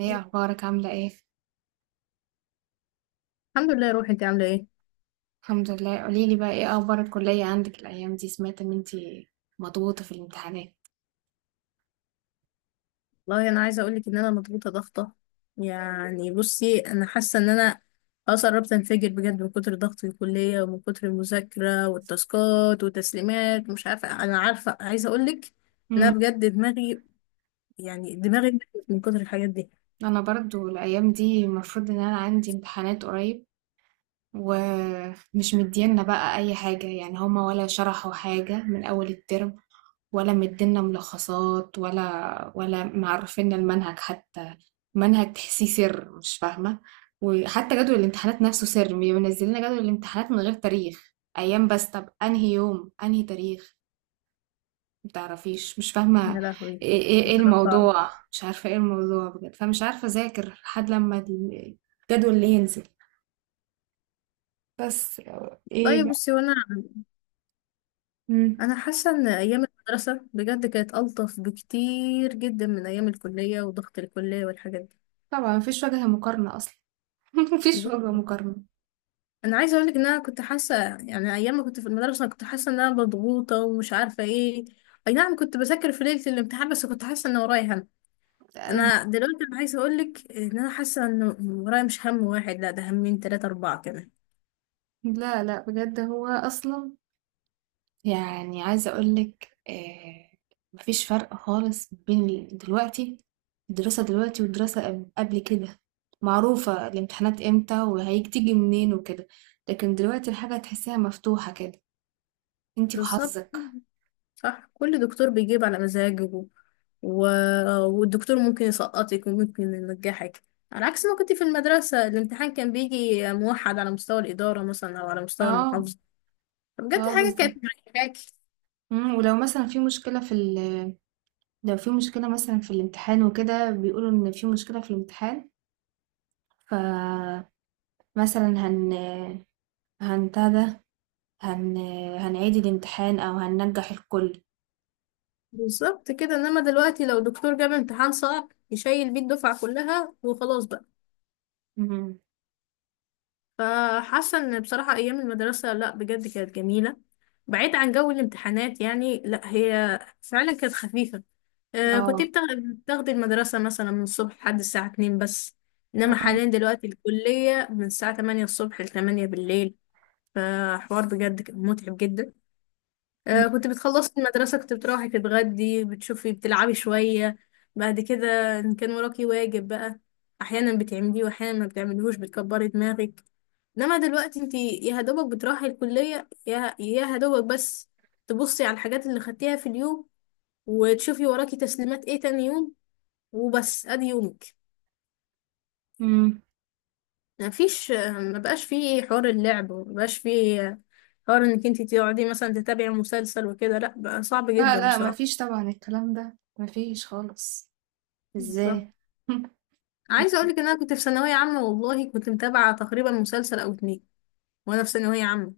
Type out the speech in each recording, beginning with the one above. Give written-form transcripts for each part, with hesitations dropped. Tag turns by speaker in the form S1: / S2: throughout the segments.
S1: ايه اخبارك؟ عامله ايه؟
S2: الحمد لله يا روحي، انت عامله ايه؟
S1: الحمد لله. قوليلي بقى ايه اخبار الكليه عندك الايام دي؟ سمعت ان انتي مضغوطه في الامتحانات.
S2: والله انا عايزه اقول لك ان انا مضغوطه ضغطه، يعني بصي انا حاسه ان انا خلاص قربت انفجر بجد من كتر ضغط الكليه ومن كتر المذاكره والتاسكات والتسليمات. مش عارفه، انا عارفه عايزه اقول لك ان
S1: امم
S2: انا بجد دماغي، يعني دماغي اتنفخت من كتر الحاجات دي.
S1: انا برضو الايام دي المفروض ان انا عندي امتحانات قريب، ومش مدينا بقى اي حاجه، يعني هما ولا شرحوا حاجه من اول الترم، ولا مدينا ملخصات ولا معرفينا المنهج حتى. منهج تحسيه سر، مش فاهمة. وحتى جدول الامتحانات نفسه سر، بينزل لنا جدول الامتحانات من غير تاريخ، أيام بس. طب أنهي يوم أنهي تاريخ؟ متعرفيش، مش فاهمة
S2: يا لهوي،
S1: ايه ايه إيه
S2: حاجة صعبة.
S1: الموضوع. مش عارفة ايه الموضوع بجد، فمش عارفة أذاكر لحد لما الجدول اللي ينزل بس. ايه
S2: طيب
S1: بقى؟
S2: بصي، وانا
S1: مم.
S2: انا حاسه ان ايام المدرسه بجد كانت الطف بكتير جدا من ايام الكليه وضغط الكليه والحاجات دي.
S1: طبعا مفيش وجه مقارنة أصلا. مفيش وجه مقارنة.
S2: انا عايزه اقول لك ان انا كنت حاسه، يعني ايام ما كنت في المدرسه انا كنت حاسه ان انا مضغوطه ومش عارفه ايه. اي نعم، كنت بذاكر في ليله الامتحان بس كنت حاسه ان ورايا هم. انا دلوقتي انا عايزه اقول لك ان انا حاسه ان ورايا مش هم واحد، لا ده همين ثلاثه اربعه كمان.
S1: لا بجد هو اصلا، يعني عايزه اقول لك آه، مفيش فرق خالص بين دلوقتي، الدراسه دلوقتي والدراسه قبل كده. معروفه الامتحانات امتى وهتيجي منين وكده، لكن دلوقتي الحاجه تحسيها مفتوحه كده، انتي
S2: بالظبط،
S1: وحظك.
S2: صح، كل دكتور بيجيب على مزاجه، و... والدكتور ممكن يسقطك وممكن ينجحك، على عكس ما كنت في المدرسه الامتحان كان بيجي موحد على مستوى الاداره مثلا او على مستوى
S1: اه،
S2: المحافظه. بجد
S1: اه
S2: حاجه
S1: بالظبط.
S2: كانت مريحاكي.
S1: مم، ولو مثلا في مشكله في لو في مشكله مثلا في الامتحان وكده، بيقولوا ان في مشكله في الامتحان، فمثلا هن هنتهدى، هن هنعيد الامتحان أو هننجح الكل.
S2: بالظبط كده، انما دلوقتي لو دكتور جاب امتحان صعب يشيل بيه الدفعة كلها وخلاص بقى.
S1: مهم.
S2: فحاسة ان بصراحة ايام المدرسة، لا بجد كانت جميلة، بعيد عن جو الامتحانات يعني، لا هي فعلا كانت خفيفة. آه، كنت
S1: اه.
S2: بتاخ- بتاخدي المدرسة مثلا من الصبح لحد الساعة 2 بس، انما
S1: اه.
S2: حاليا دلوقتي الكلية من الساعة 8 الصبح ل 8 بالليل. فحوار بجد كان متعب جدا.
S1: مم.
S2: كنت بتخلصي المدرسة كنت بتروحي تتغدي، بتشوفي بتلعبي شوية. بعد كده إن كان وراكي واجب بقى، أحيانا بتعمليه وأحيانا ما بتعمليهوش بتكبري دماغك. إنما دلوقتي انتي يا هدوبك بتروحي الكلية، يا هدوبك بس، تبصي على الحاجات اللي خدتيها في اليوم وتشوفي وراكي تسليمات ايه تاني يوم، وبس أدي يومك.
S1: مم.
S2: مفيش مبقاش فيه حوار اللعب، ومبقاش فيه حوار إنك انتي تقعدي مثلا تتابعي مسلسل وكده، لأ بقى صعب
S1: لا
S2: جدا
S1: لا
S2: بصراحة.
S1: مفيش طبعا، الكلام ده مفيش خالص.
S2: بالظبط.
S1: ازاي؟
S2: عايزه اقول لك ان انا كنت في ثانويه عامه والله كنت متابعه تقريبا مسلسل او اتنين، وانا في ثانويه عامه.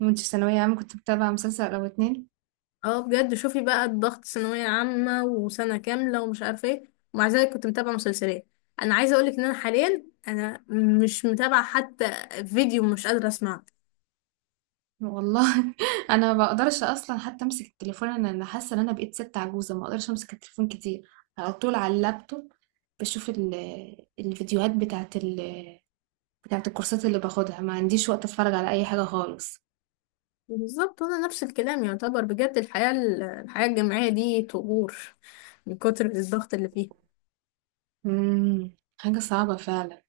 S1: كنت في ثانوية عامة كنت بتابع مسلسل أو اتنين؟
S2: اه بجد، شوفي بقى الضغط، ثانويه عامه وسنه كامله ومش عارفه ايه، ومع ذلك كنت متابعه مسلسلات. انا عايزه اقول لك ان انا حاليا انا مش متابعه حتى فيديو، مش قادره اسمعه.
S1: والله أنا ما بقدرش أصلا حتى أمسك التليفون. أنا حاسة إن أنا بقيت ست عجوزة، ما بقدرش أمسك التليفون كتير، على طول على اللابتوب بشوف الفيديوهات بتاعت الكورسات اللي باخدها. ما عنديش وقت أتفرج على أي حاجة خالص.
S2: بالظبط، وانا نفس الكلام. يعتبر بجد الحياه، الحياه الجامعيه دي طغور من كتر الضغط اللي فيها.
S1: امم حاجة صعبة فعلا.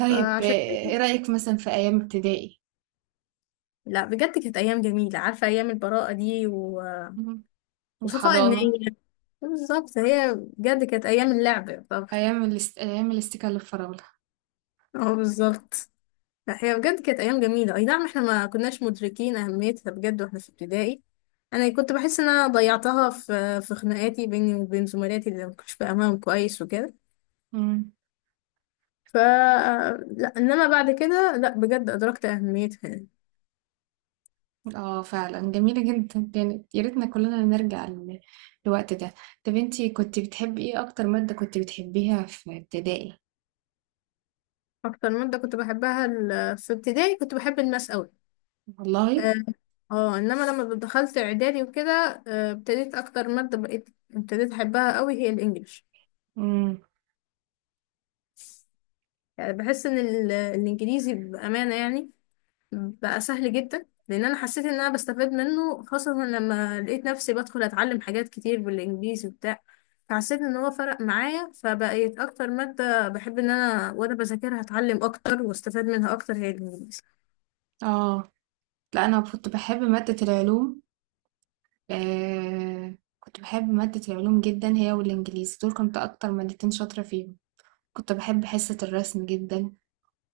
S1: طيب آه،
S2: فعشان كده-
S1: ايه رأيك مثلا في أيام ابتدائي؟
S2: لا بجد كانت ايام جميله، عارفه ايام البراءه دي
S1: مم.
S2: وصفاء
S1: الحضانة.
S2: النية. بالظبط، هي بجد كانت ايام اللعب. طب
S1: أيام الاستيكة الفراولة.
S2: اه بالظبط، هي بجد كانت ايام جميله، اي نعم احنا ما كناش مدركين اهميتها بجد واحنا في ابتدائي. انا كنت بحس ان انا ضيعتها في خناقاتي بيني وبين زملاتي اللي ما كنتش فاهماهم كويس وكده.
S1: مم.
S2: ف لا انما بعد كده، لا بجد ادركت اهميتها يعني.
S1: اه فعلا جميلة جدا كانت، يا ريتنا كلنا نرجع للوقت ده. طب انتي كنت بتحبي ايه؟ أكتر مادة كنت بتحبيها في ابتدائي؟
S2: اكتر ماده كنت بحبها في ابتدائي كنت بحب الماس قوي.
S1: والله.
S2: اه، انما لما دخلت اعدادي وكده ابتديت اكتر ماده، بقيت ابتديت احبها قوي هي الانجليش.
S1: مم.
S2: يعني بحس ان الانجليزي بامانه، يعني بقى سهل جدا، لان انا حسيت ان انا بستفاد منه، خاصه لما لقيت نفسي بدخل اتعلم حاجات كتير بالانجليزي وبتاع. فحسيت ان هو فرق معايا، فبقيت اكتر ماده بحب ان انا وانا بذاكرها اتعلم اكتر واستفاد منها اكتر هي الانجليزي.
S1: اه. لا أنا كنت بحب مادة العلوم. آه. كنت بحب مادة العلوم جدا، هي والإنجليزي دول كنت أكتر مادتين شاطرة فيهم. كنت باحب حصة الرسم جدًا،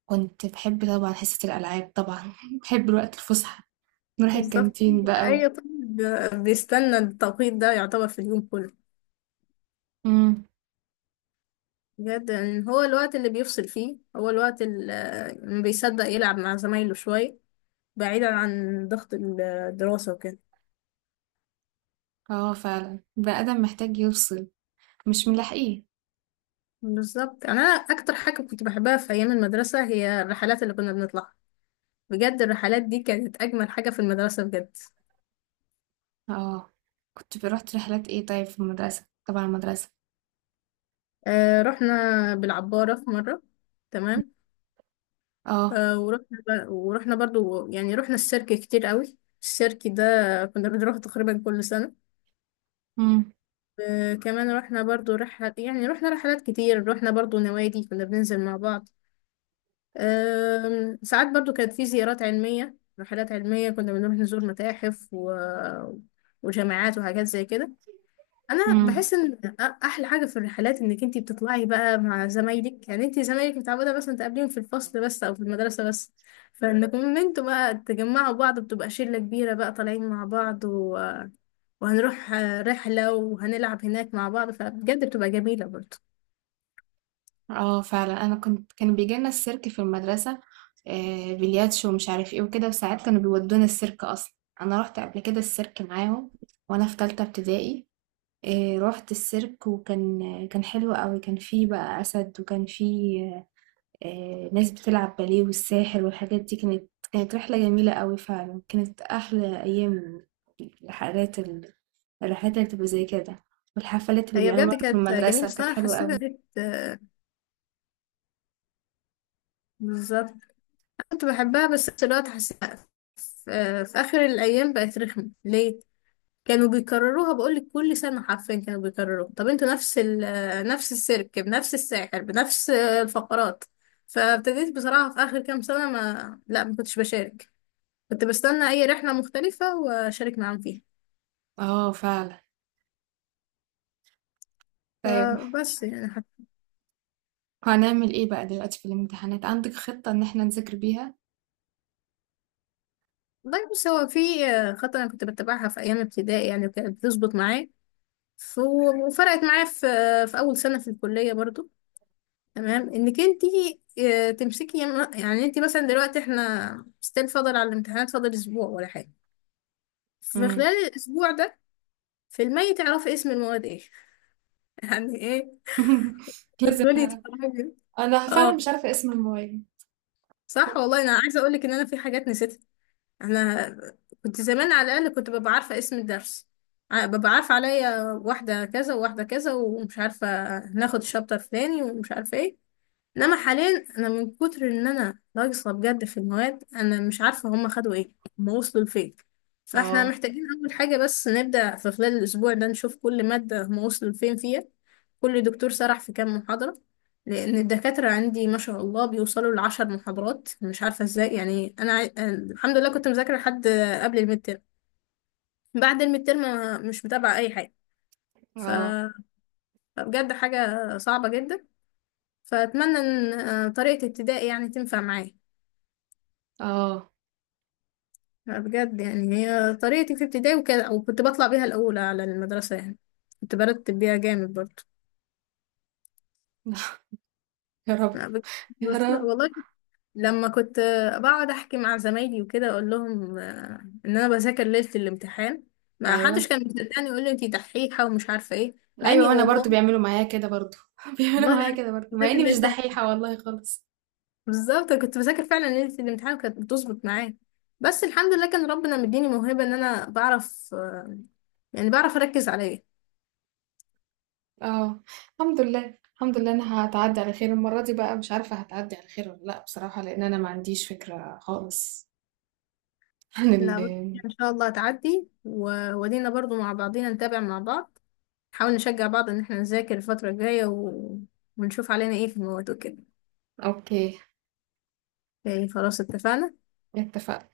S1: كنت باحب طبعًا حصة الألعاب طبعًا، باحب الوقت الفُسحة، نروح
S2: بالظبط،
S1: الكانتين بقى و
S2: اي طالب بيستنى التوقيت ده، يعتبر في اليوم كله
S1: إمم،
S2: بجد، يعني هو الوقت اللي بيفصل فيه، هو الوقت اللي ما بيصدق يلعب مع زمايله شويه بعيدا عن ضغط الدراسة وكده.
S1: آه فعلًا، البني آدم محتاج يفصل، مش ملاحقيه.
S2: بالظبط يعني، أنا أكتر حاجة كنت بحبها في أيام المدرسة هي الرحلات اللي كنا بنطلعها. بجد الرحلات دي كانت أجمل حاجة في المدرسة بجد.
S1: آه، كنت ب رُحت رحلات إيه طيب في المدرسة، تبع المدرسة؟
S2: آه، رحنا بالعبارة في مرة،
S1: إمم.
S2: تمام.
S1: آه.
S2: آه ورحنا ورحنا برضو، يعني رحنا السيرك كتير قوي. السيرك ده كنا بنروح تقريبا كل سنة.
S1: إمم.
S2: آه كمان رحنا برضو رحلة، يعني رحنا رحلات كتير، رحنا برضو نوادي كنا بننزل مع بعض. ساعات برضو كانت في زيارات علمية، رحلات علمية كنا بنروح نزور متاحف وجامعات وحاجات زي كده. انا
S1: إمم.
S2: بحس ان احلى حاجة في الرحلات انك انتي بتطلعي بقى مع زمايلك، يعني انتي زمايلك متعودة مثلا تقابليهم في الفصل بس او في المدرسة بس، فانكم ان انتوا بقى تجمعوا بعض، بتبقى شلة كبيرة بقى طالعين مع بعض وهنروح رحلة وهنلعب هناك مع بعض، فبجد بتبقى جميلة برضو.
S1: آه فعلًا، أنا كنت كان بييجي لنا السيرك في المدرسة، بلياتشو ومش عارف إيه وكده، وساعات كانوا بيودونا السيرك أصلًا. أنا رُحت قبل كده السيرك معاهم وأنا في تالتة ابتدائي. إيه، رحت السيرك وكان كان حلو قوي، كان فيه بقى أسد، وكان فيه آه، ناس بتلعب باليه والساحر والحاجات دي. كانت رحلة جميلة قوي فعلا، كانت أحلى أيام الرحلات الرحلات اللي بتبقى زي كده، والحفلات اللي
S2: هي بجد
S1: بيعملوها في
S2: كانت جميلة
S1: المدرسة كانت
S2: الصراحة،
S1: حلوة
S2: حسيتها
S1: قوي.
S2: بالظبط، كنت بحبها. بس دلوقتي حاسة في آخر الأيام بقت رخمة. ليه؟ كانوا بيكرروها، بقولك كل سنة حرفيا كانوا بيكرروها. طب انتوا نفس نفس السيرك بنفس الساحر بنفس الفقرات. فابتديت بصراحة في آخر كام سنة ما لا ما كنتش بشارك، كنت بستنى أي رحلة مختلفة وأشارك معاهم فيها.
S1: اه فعلا. طيب
S2: فبس يعني، حتى.
S1: هنعمل ايه بقى دلوقتي في الامتحانات؟ عندك خطة ان احنا نذاكر بيها؟
S2: والله بص، هو في خطة أنا كنت بتبعها في أيام ابتدائي يعني وكانت بتظبط معايا، ف- وفرقت معايا في في أول سنة في الكلية برضو. تمام، انك انت تمسكي، يعني انت مثلا دلوقتي احنا ستيل فاضل على الامتحانات، فاضل اسبوع ولا حاجه، في
S1: مم.
S2: خلال الاسبوع ده في المية تعرفي اسم المواد ايه؟ يعني ايه؟
S1: لازم
S2: تدخلي
S1: أعرف.
S2: تتفرجي.
S1: انا فعلا
S2: اه
S1: مش عارفة اسم الموبايل.
S2: صح، والله انا عايزه اقول لك ان انا في حاجات نسيتها. انا كنت زمان على الاقل كنت ببقى عارفه اسم الدرس، ببقى عارفه عليا واحده كذا وواحده كذا ومش عارفه، ناخد الشابتر فلاني ومش عارفه ايه. انما حاليا انا من كتر ان انا ناقصه بجد في المواد، انا مش عارفه هم خدوا ايه، هم وصلوا لفين. فاحنا
S1: اه.
S2: محتاجين اول حاجه بس نبدا في خلال الاسبوع ده نشوف كل ماده هم وصلوا لفين فيها، كل دكتور سرح في كام محاضره، لان الدكاتره عندي ما شاء الله بيوصلوا لعشر محاضرات مش عارفه ازاي. يعني انا الحمد لله كنت مذاكره لحد قبل الميد تيرم، بعد الميد تيرم مش متابعه اي حاجه. ف-
S1: اه.
S2: فبجد حاجه صعبه جدا. فاتمنى ان طريقه ابتدائي يعني تنفع معايا.
S1: اه.
S2: لا بجد يعني، هي طريقتي في ابتدائي وكده وكنت بطلع بيها الأولى على المدرسة يعني، كنت برتب بيها جامد برضه.
S1: يا رب.
S2: لا بجد.
S1: يا
S2: بس لا
S1: رب.
S2: والله، لما كنت بقعد أحكي مع زمايلي وكده أقول لهم إن أنا بذاكر ليلة الامتحان، ما
S1: ايوه.
S2: حدش كان مصدقني، يقول لي أنتي دحيحة ومش عارفة إيه. مع
S1: ايوه،
S2: إني
S1: وانا
S2: والله،
S1: برضو بيعملوا معايا كده برضو، بيعملوا
S2: والله أنا
S1: معايا كده برضو مع
S2: بذاكر
S1: اني مش
S2: ليلة.
S1: دحيحه والله خالص.
S2: بالظبط، أنا كنت بذاكر فعلا ليلة الامتحان وكانت بتظبط معايا. بس الحمد لله كان ربنا مديني موهبة إن أنا بعرف، يعني بعرف أركز عليا.
S1: اه. الحمد لله، الحمد لله. انا هتعدي على خير المره دي بقى؟ مش عارفه هتعدي على خير ولا لا بصراحه، لان انا ما عنديش فكره خالص عن ال،
S2: لا بس ان شاء الله هتعدي، وادينا برضو مع بعضينا نتابع مع بعض، نحاول نشجع بعض ان احنا نذاكر الفترة الجاية ونشوف علينا ايه في المواد وكده.
S1: اوكي
S2: إيه، خلاص اتفقنا.
S1: اتفقنا.